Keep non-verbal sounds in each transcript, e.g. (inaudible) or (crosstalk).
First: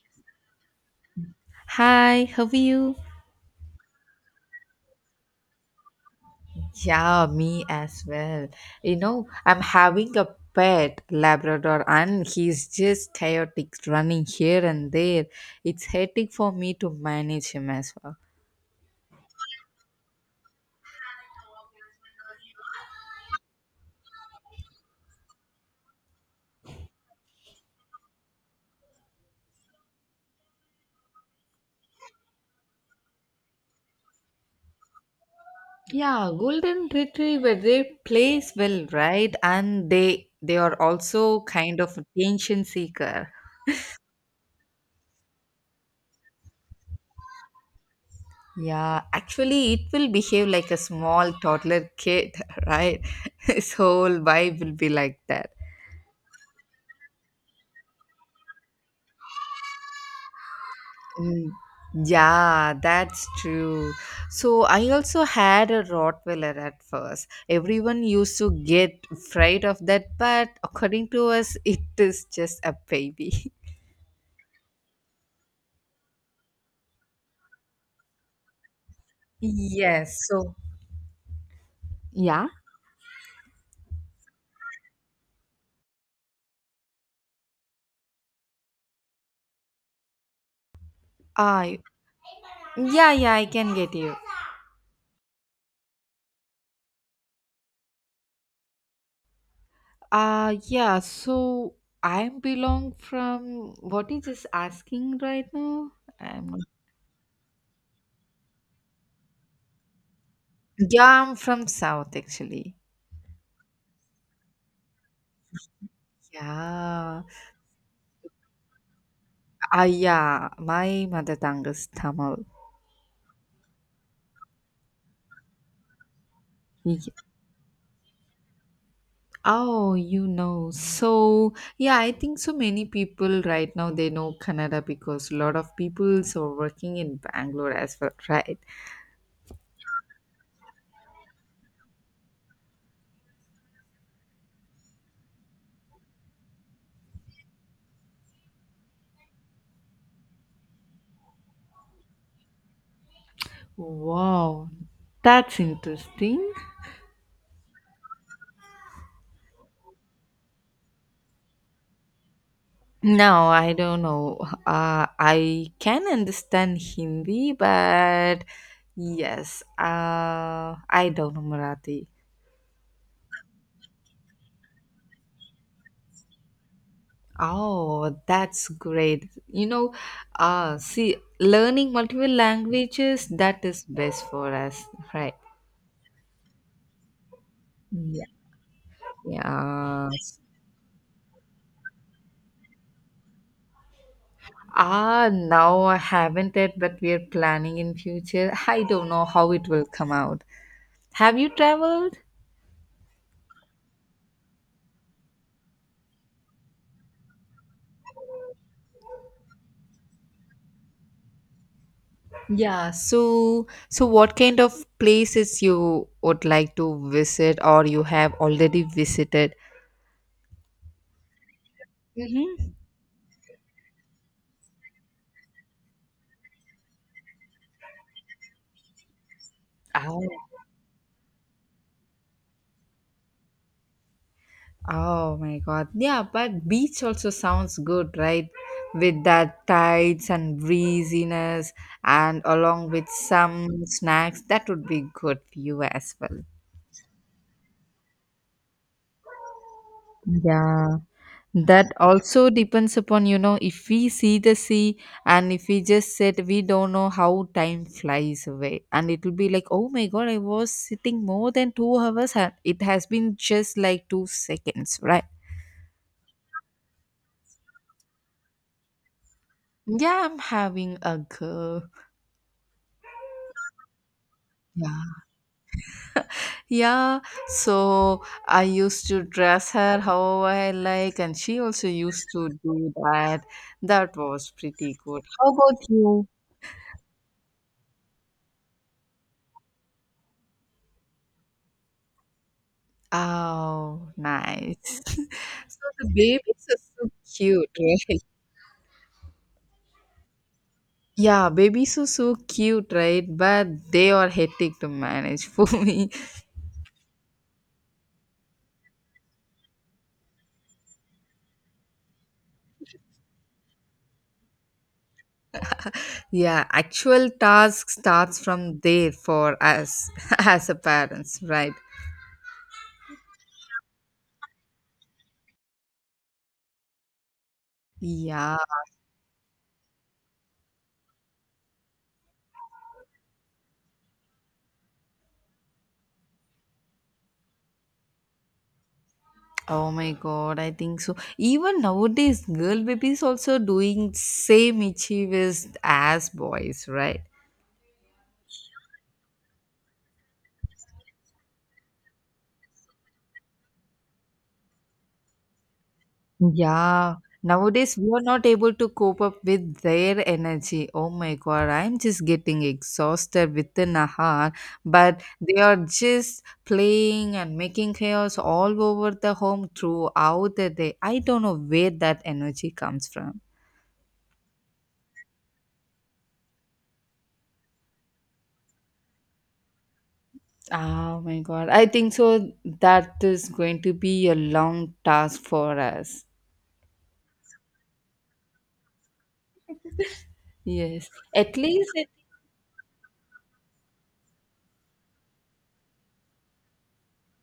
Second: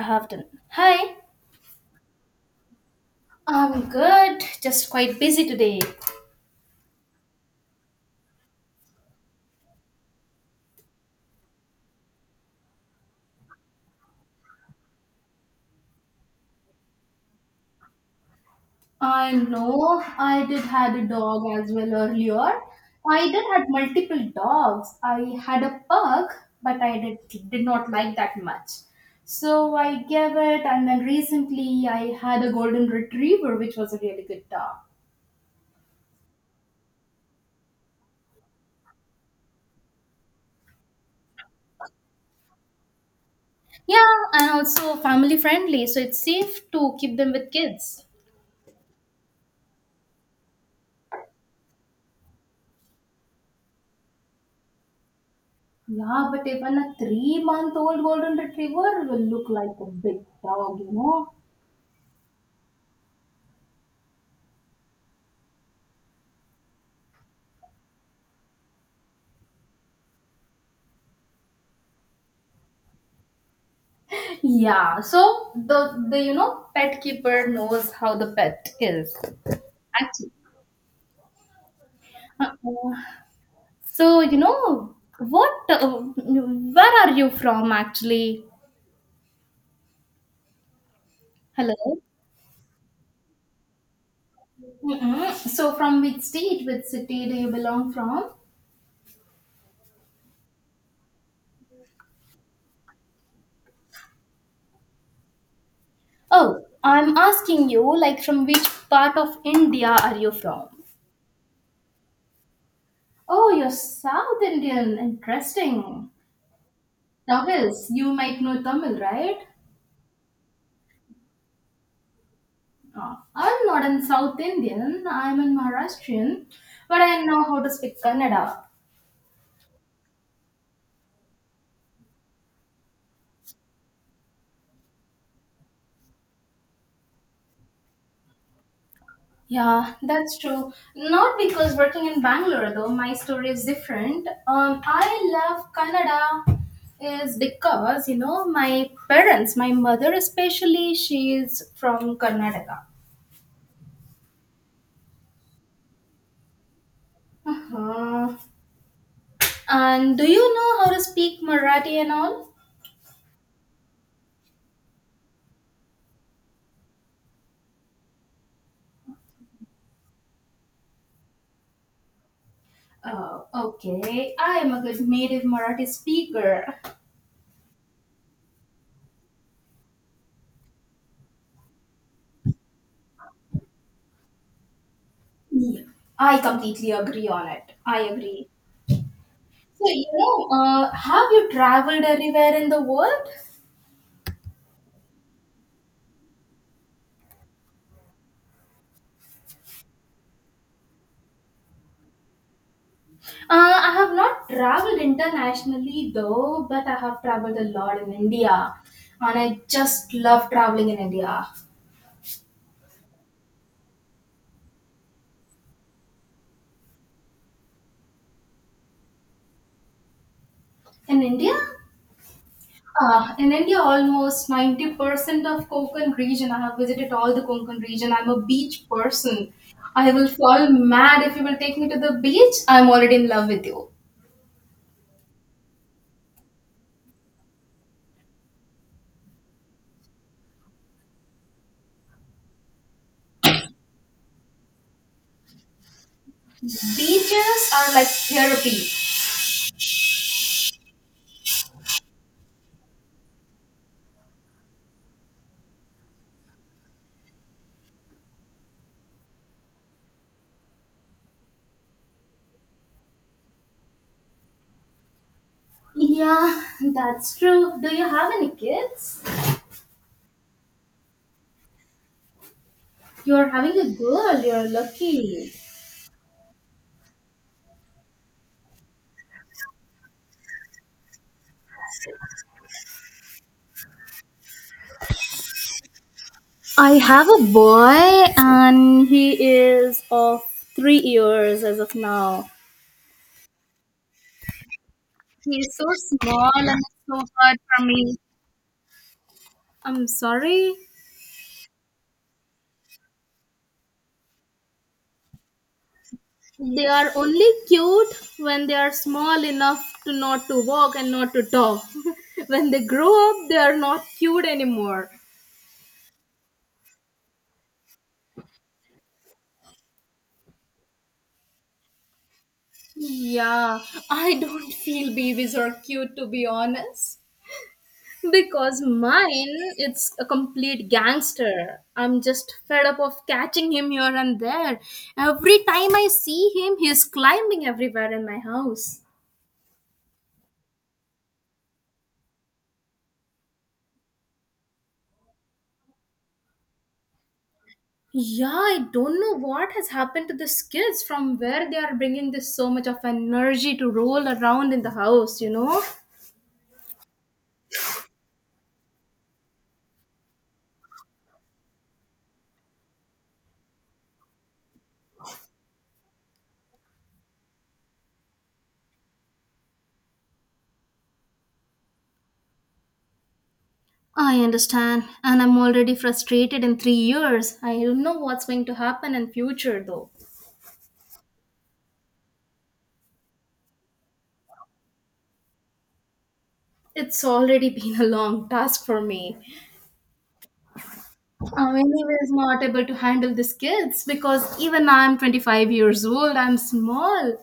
I have done. Hi, Hi, how are you? I'm good. Just quite busy today. Yeah, me as well. You know, I'm having a pet Labrador and he's just chaotic running here and there. It's hectic for me to manage him as well. I know I did had a dog as well earlier. I did had multiple dogs. I had a pug, but I did not like that much. So I gave it, and then recently I had a golden retriever, which was a really good dog. Yeah, golden retriever they plays well, right? And they are also kind of attention seeker. Yeah, and also family friendly, so it's safe to keep them with kids. Yeah, actually it will behave like a small toddler kid, (laughs) right? His whole vibe will be like that. Yeah, but even a three-month-old golden retriever will look like a big dog. Mm, yeah, that's true. So I also had a Rottweiler at first. Everyone used to get afraid of that, but according to us, it is just a baby. (laughs) Yeah, so the pet keeper knows how the pet is Yes, actually. so yeah, Uh, so you know what? Where are you from actually? I Hello. Yeah, I can get you. Mm-mm. So, from which state, which city do you belong from? Yeah, so I belong from what is this asking right now? I'm not- Oh, I'm asking you like from which part of India are you from? yeah, I'm from South actually. Oh, you're South Indian. Interesting. Yeah. That is, you might know Tamil, right? Ah, yeah, my mother tongue is Tamil. I'm not an South Indian, I'm an Maharashtrian, but Y- I know how to speak Kannada. Oh, you know. So, yeah, I think so many people right now they know Kannada because a lot of people are working in Bangalore as well, right? Yeah, that's true. Not because working in Bangalore though, my story is different. I love Kannada is because, my parents, my mother especially, she is from Karnataka. Wow, that's interesting. Uh-huh. And do you know how to speak Marathi and all? No, I don't know. I can understand Hindi, but yes, I don't know Marathi. Oh, okay. I am a good native Marathi speaker. Oh, that's great. You know, see, learning multiple languages, that is best for us, right? Yeah, I completely agree on it. I Yeah. agree. So, Yeah. Have you traveled anywhere in the world? Ah, now I haven't it, but we are planning in future. I don't know how it will come out. Have you traveled? I have not traveled internationally though, but I have traveled a lot in India. And I just love traveling in India. Yeah. So what kind of places you would like to visit or you have already visited? In India? Mm-hmm. In India, almost 90% of Konkan region. I have visited all the Konkan region. I'm a beach person. I Ah. will fall mad if you will take me to the beach. I'm already in love with you. Oh my god. Yeah, but beach also sounds good, right? With that tides and breeziness and along with some snacks, that would be good for you as well. Beaches are like therapy. Yeah. That also depends upon, you know, if we see the sea and if we just sit, we don't know how time flies away. And it will be like, oh my god, I was sitting more than 2 hours and it has been just like 2 seconds, right? Yeah, that's true. Do you have any kids? Yeah, I'm having a girl. You're having a girl. You're lucky. Yeah, so I used to dress her how I like, and she also used to do that. That was pretty good. How about you? I have a boy, and he is of 3 years as of now. Oh, nice. (laughs) He is So so the small and babies are so so hard cute, (laughs) for me. right? I'm sorry. Yeah, babies are so cute, right? But they are hectic to manage (laughs) for me. They are only cute when they are small enough to not to walk and not to talk. (laughs) When they grow up, they are not cute anymore. Yeah, actual task starts from there for us (laughs) as a parents, right? Yeah, I don't feel babies are cute to be honest. Yeah. Because mine, it's a complete gangster. I'm just fed up of catching him here and there. Every time I see him, he's climbing everywhere in my house. Oh my god, I think so. Even nowadays, girl babies also doing same mischievous as boys, right? Yeah, I don't know what has happened to these kids from where they are bringing this so much of energy to roll around in the house? Yeah. Nowadays, we are not able to cope up with their energy. Oh my god, I'm just getting exhausted within a hour. But they are just playing and making chaos all over the home throughout the day. I don't know where that energy comes from. I understand, and I'm already frustrated in 3 years. I don't know what's going to happen in future though. Oh my god. I think so that is going to be a long task for us. It's already (laughs) been a long task for me. Yes. At I'm least it, anyways not able to handle these kids because even I'm 25 years old, I'm small.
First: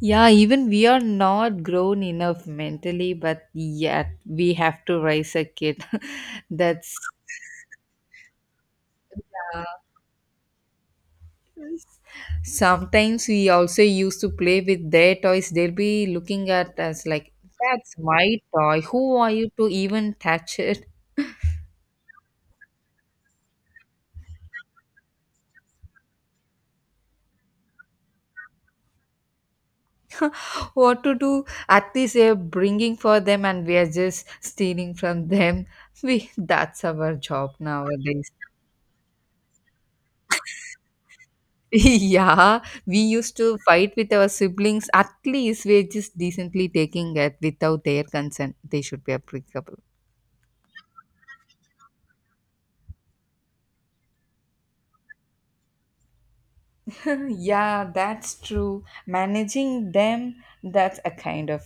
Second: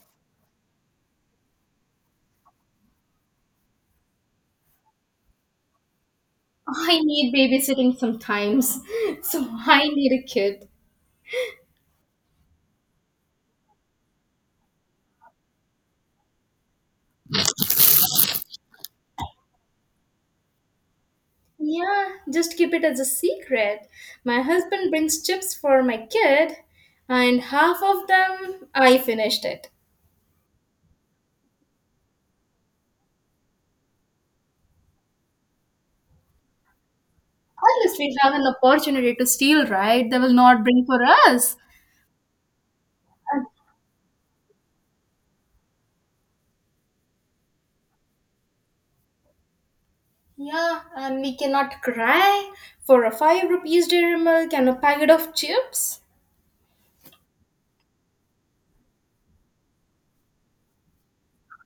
yeah, even we are not grown enough mentally, but yet we have to raise a kid. (laughs) That's I need babysitting sometimes. (laughs) So yeah. I need a kid. Sometimes we also used to play with their toys. They'll be looking at us like, that's my toy. Who are you to even touch it? Yeah, just keep it as a secret. My husband brings chips for my kid, and half of them I finished it. What to do, at least we're bringing for them and we are just stealing from them. (laughs) We, that's our job Unless we nowadays. have an opportunity to steal, right? They will not bring for us. (laughs) Yeah, we used to fight with our siblings. At least we're just decently taking it without their consent, they should be applicable. Yeah, and we cannot cry for a 5 rupees dairy milk and a packet of chips. (laughs) Yeah, that's true. Managing them, that's a kind of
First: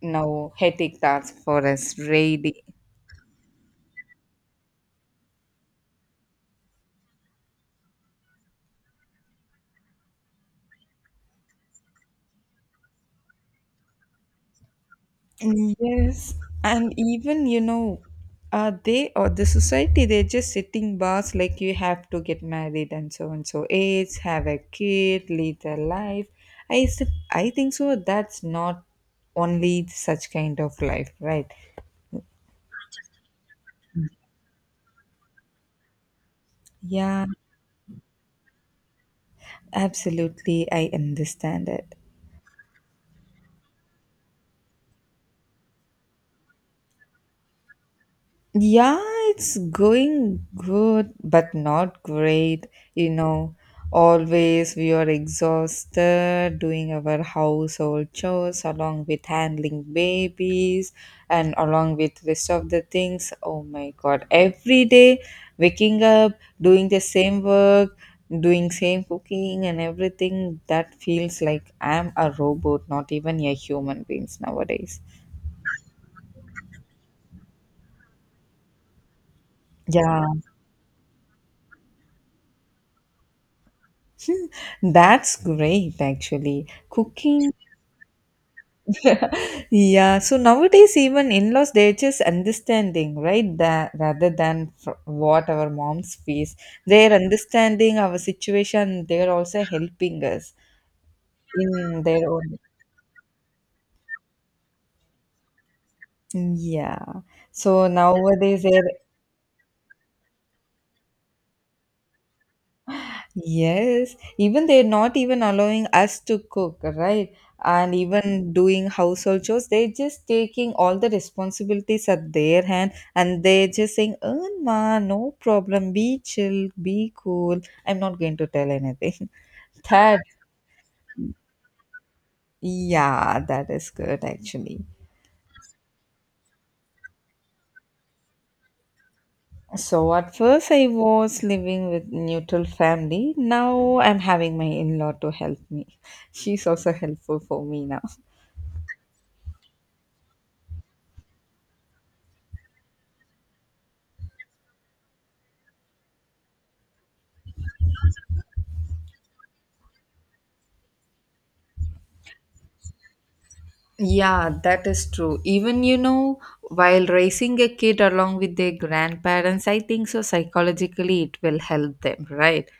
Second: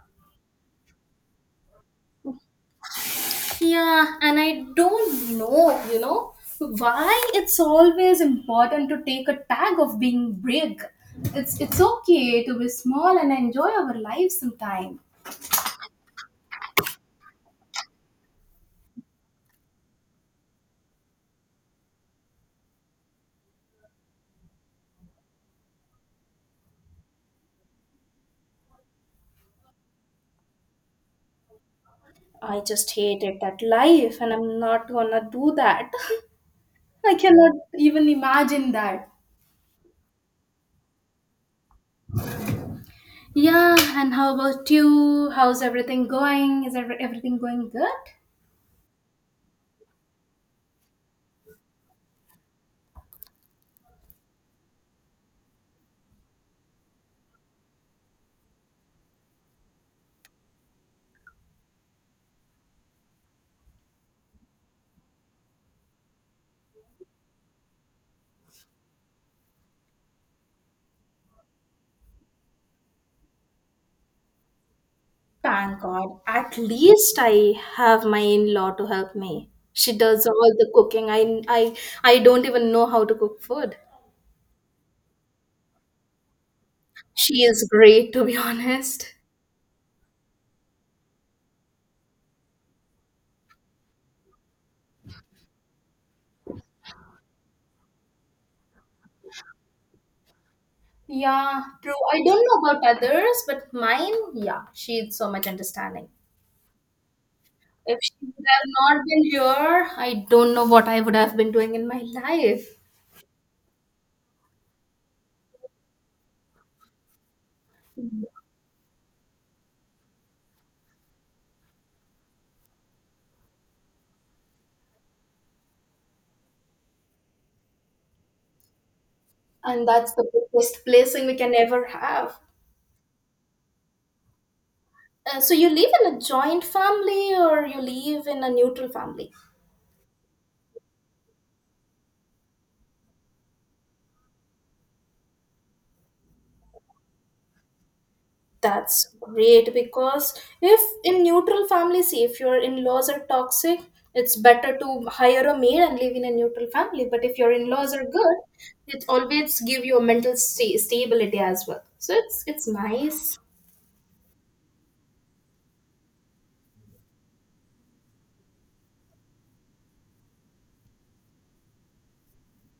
no headache task for us really. Yeah, and I don't know, why it's always important to take a tag of being big. It's okay to be small and enjoy our life sometime. Yes, and even you know, they or the society they're just sitting bars like you have to get married and so age, have a kid, lead a life. I said, I think so. That's not only such kind of life, right? I just hated that life and I'm not gonna do that. (laughs) I Yeah, cannot even imagine that. absolutely. I understand it. Yeah, and how about you? How's everything going? Is everything going good? Yeah, it's going good, but not great. You know, always we are exhausted doing our household chores along with handling babies and along with rest of the things. Oh my God, every day waking up, doing the same work, doing same cooking and everything, that feels like I'm a robot, not even a human beings nowadays. Thank God. At least I have my in-law to help me. She Yeah. does all the cooking. I I don't even know how to cook food. That's great, actually. She Cooking, is great to be (laughs) honest. yeah. So nowadays, even in-laws, they're just understanding, right? That rather than f what our moms face, they're understanding our situation. They're also helping us Yeah, true. in I their don't own. know about others, but mine, yeah, she's so much understanding. Yeah. So If she would nowadays, have they're not been here, I don't know what I would have been doing in my life. yes, even they're not even allowing us to cook, right? And even doing household chores, they're just taking all the responsibilities at their hand and they're just saying, "Oh, ma, no problem, be chill, be cool. I'm not going to tell anything." And (laughs) that's That, the biggest blessing we can ever have. yeah, that is good actually. So you live in a joint family or you live in a neutral family? So at first I was living with neutral family. Now I'm having my in-law to help me. (laughs) She's also helpful for me now. That's great because if in neutral families, if your in laws are toxic, it's better to hire a maid and live in a neutral family. But if your in laws are good, it always give you a mental stability as well. So it's nice. Yeah, that is true. Even, you know, while raising a kid along with their grandparents, I think so psychologically it will help them, right?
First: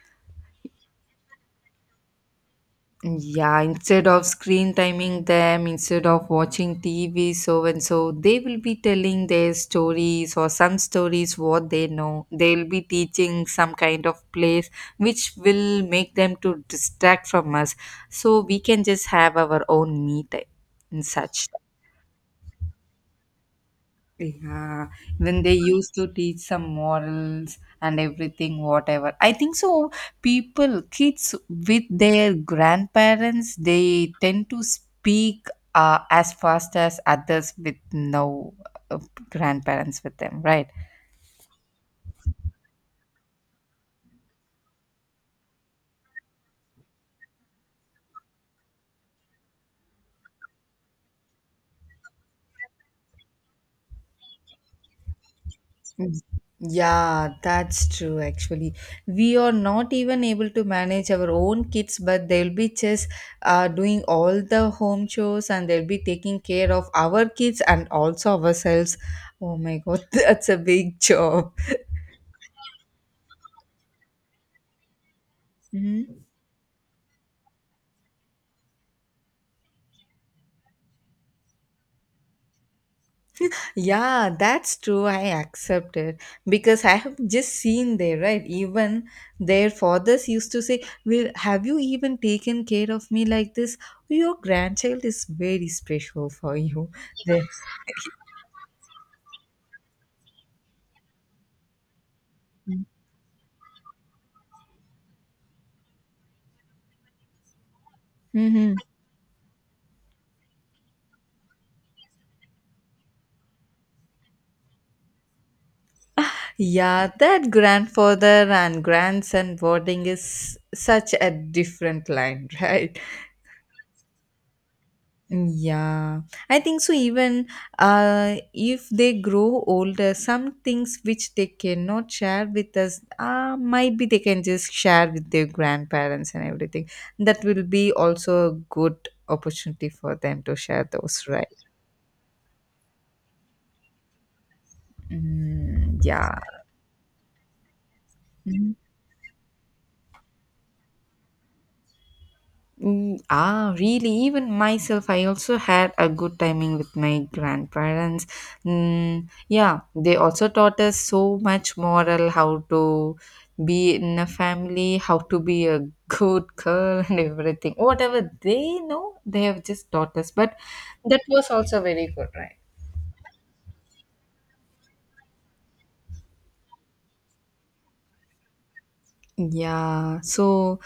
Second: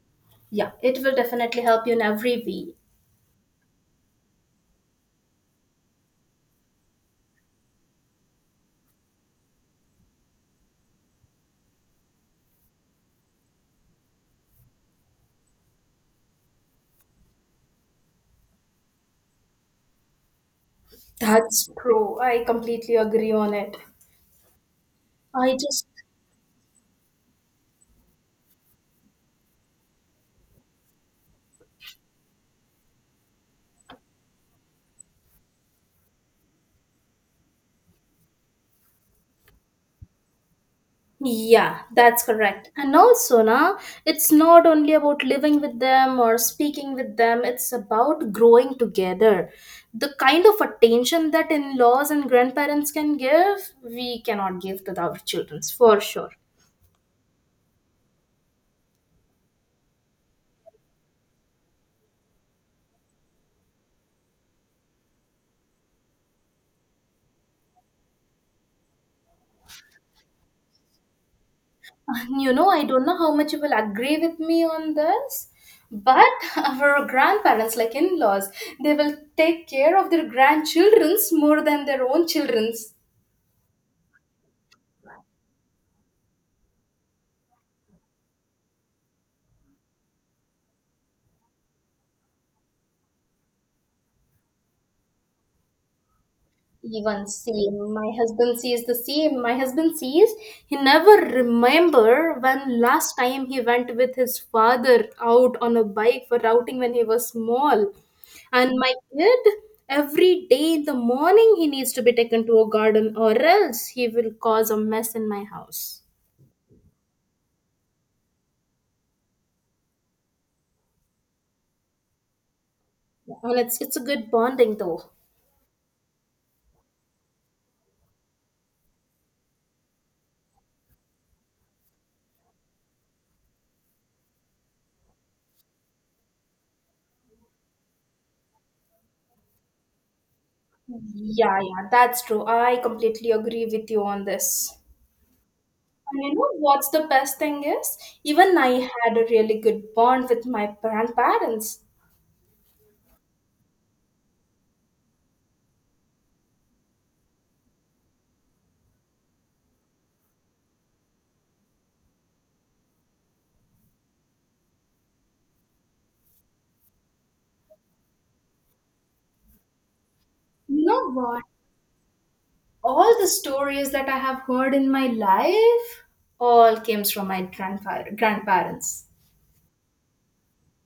Yeah, it will definitely help you in every way. Yeah, instead of screen timing them, instead of watching TV, so and so, they will be telling their stories or some stories what they know. They'll be teaching some kind of plays which will make them to distract from us. So we can just have our own me time and such. That's true. I completely agree on it. Yeah, when I they just. used to teach some morals and everything, whatever. I think so. People, kids with their grandparents, they tend to speak as fast as others with no uh, grandparents with them, right? Yeah, that's correct. And also, na, it's not only about living with them or speaking with them, it's about growing together. The kind of attention that in laws and grandparents can give, we cannot give to our children, for Mm. sure. Yeah, that's true actually. We are not even able to manage our own kids, but they'll be just doing all the home chores and they'll be taking care of our kids and also ourselves. Oh my god, (laughs) that's a big job. I don't know how much you will agree with me on this, Mm-hmm. but (laughs) our grandparents, like in laws, they will take care of their grandchildren's more than their own children's. Yeah, that's true. I accept it because I have just seen there, right? Even their fathers used to say, well, have you even taken care of me like this? Your grandchild is very special for you. Even They- same my husband says the same my husband says he never remember when last time he went with his father out on a bike for routing when he was small, Mhm. and my kid every day in the morning he needs to be taken to a garden or else he will cause a mess in my house. Yeah, that grandfather and grandson bonding is such a different line, (laughs) right? And it's a good bonding though. Yeah, I think so. Even if they grow older, some things which they cannot share with us, might be they can just share with their grandparents and everything. That will be also a good opportunity for them to share those, Yeah, right? yeah, that's true. I completely agree with you on this. Mm, And you yeah. know what's the best thing is? Even I had a really good bond with my grandparents. Mm, ah, really? Even myself, I also had a good timing with my grandparents. Mm, yeah, they also taught us so much moral, how to be in a family, how to be a good girl, (laughs) and everything. Whatever they know, they have just taught us. But You know that what? was also very good, right? All the stories that I have heard in my life all came from my grandparents. Yeah, so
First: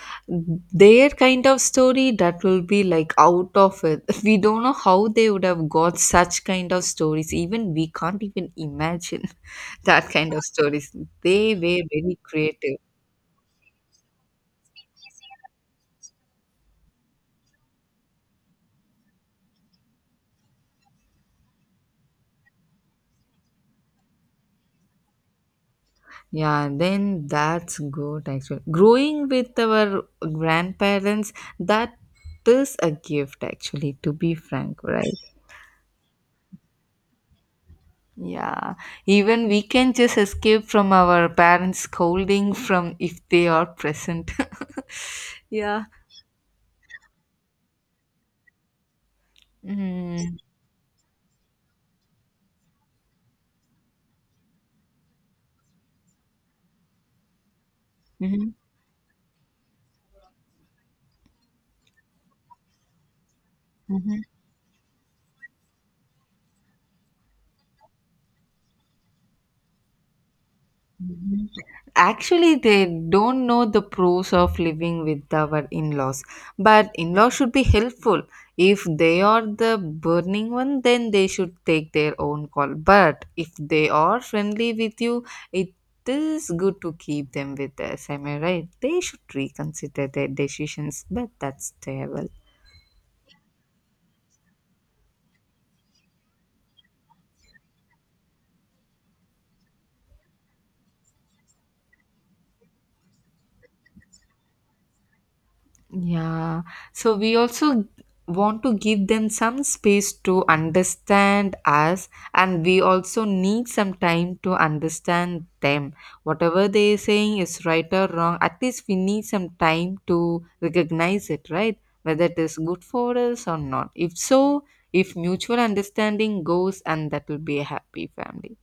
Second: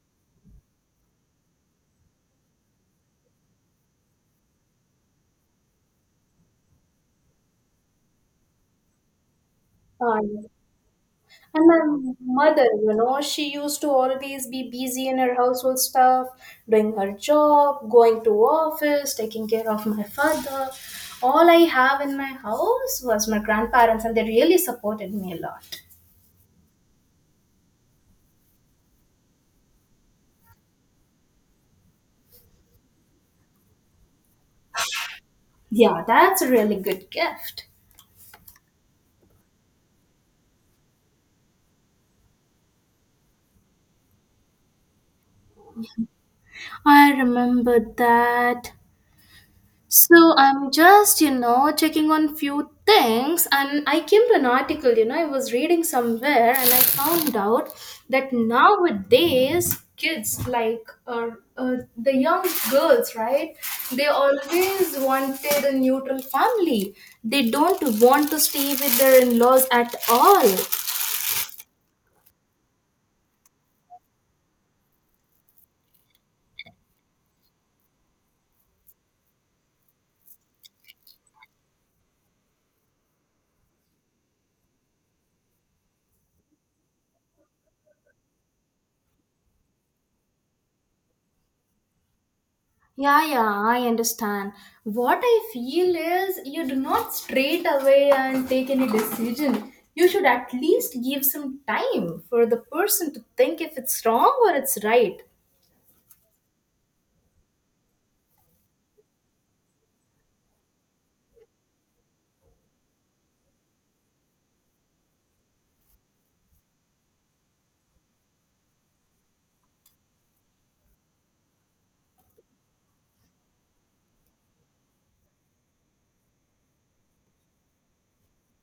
their kind of story that will be like out of it. (laughs) We don't know how they would have got such kind of stories. Even we can't even imagine (laughs) that kind of Um, stories. They and my were very mother, creative. She used to always be busy in her household stuff, doing her job, going to office, taking care of my father. All I have in my house was my grandparents, and they really supported me a lot. Yeah, then that's good actually. Growing with our grandparents, that is a gift actually, to be frank, right? Yeah, that's a really good gift. Yeah, even we can just escape from our parents scolding from if they are present. (laughs) Yeah. I remember that. So Mm-hmm. I'm just, checking on few things and I came to an article, I was reading somewhere and I found out that nowadays kids like the young girls, right? They always wanted a neutral family. They don't want to stay with their in-laws at all. Mhm. Actually, they don't know the pros of living with our in laws. But in laws should be helpful. If they are the burning one, then they should take their own call. But if they are friendly with you, it is good to keep them with us. Am I right? They should reconsider their decisions, but that's their Yeah, yeah, I understand. What I feel is you do not straight away and take any decision. You should at least give some time for the person to think if it's wrong or it's right. yeah, so we also want to give them some space to understand us, and we also need some time to understand them. Whatever they're saying is right or wrong, at least we need some time to recognize it, right? Whether it is good for us or not. If so, if mutual understanding goes, and that will be a happy family.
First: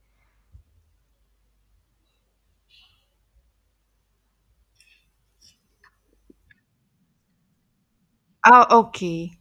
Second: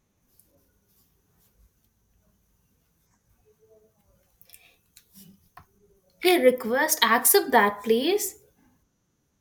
Hey, request, accept that, please. Ah, okay.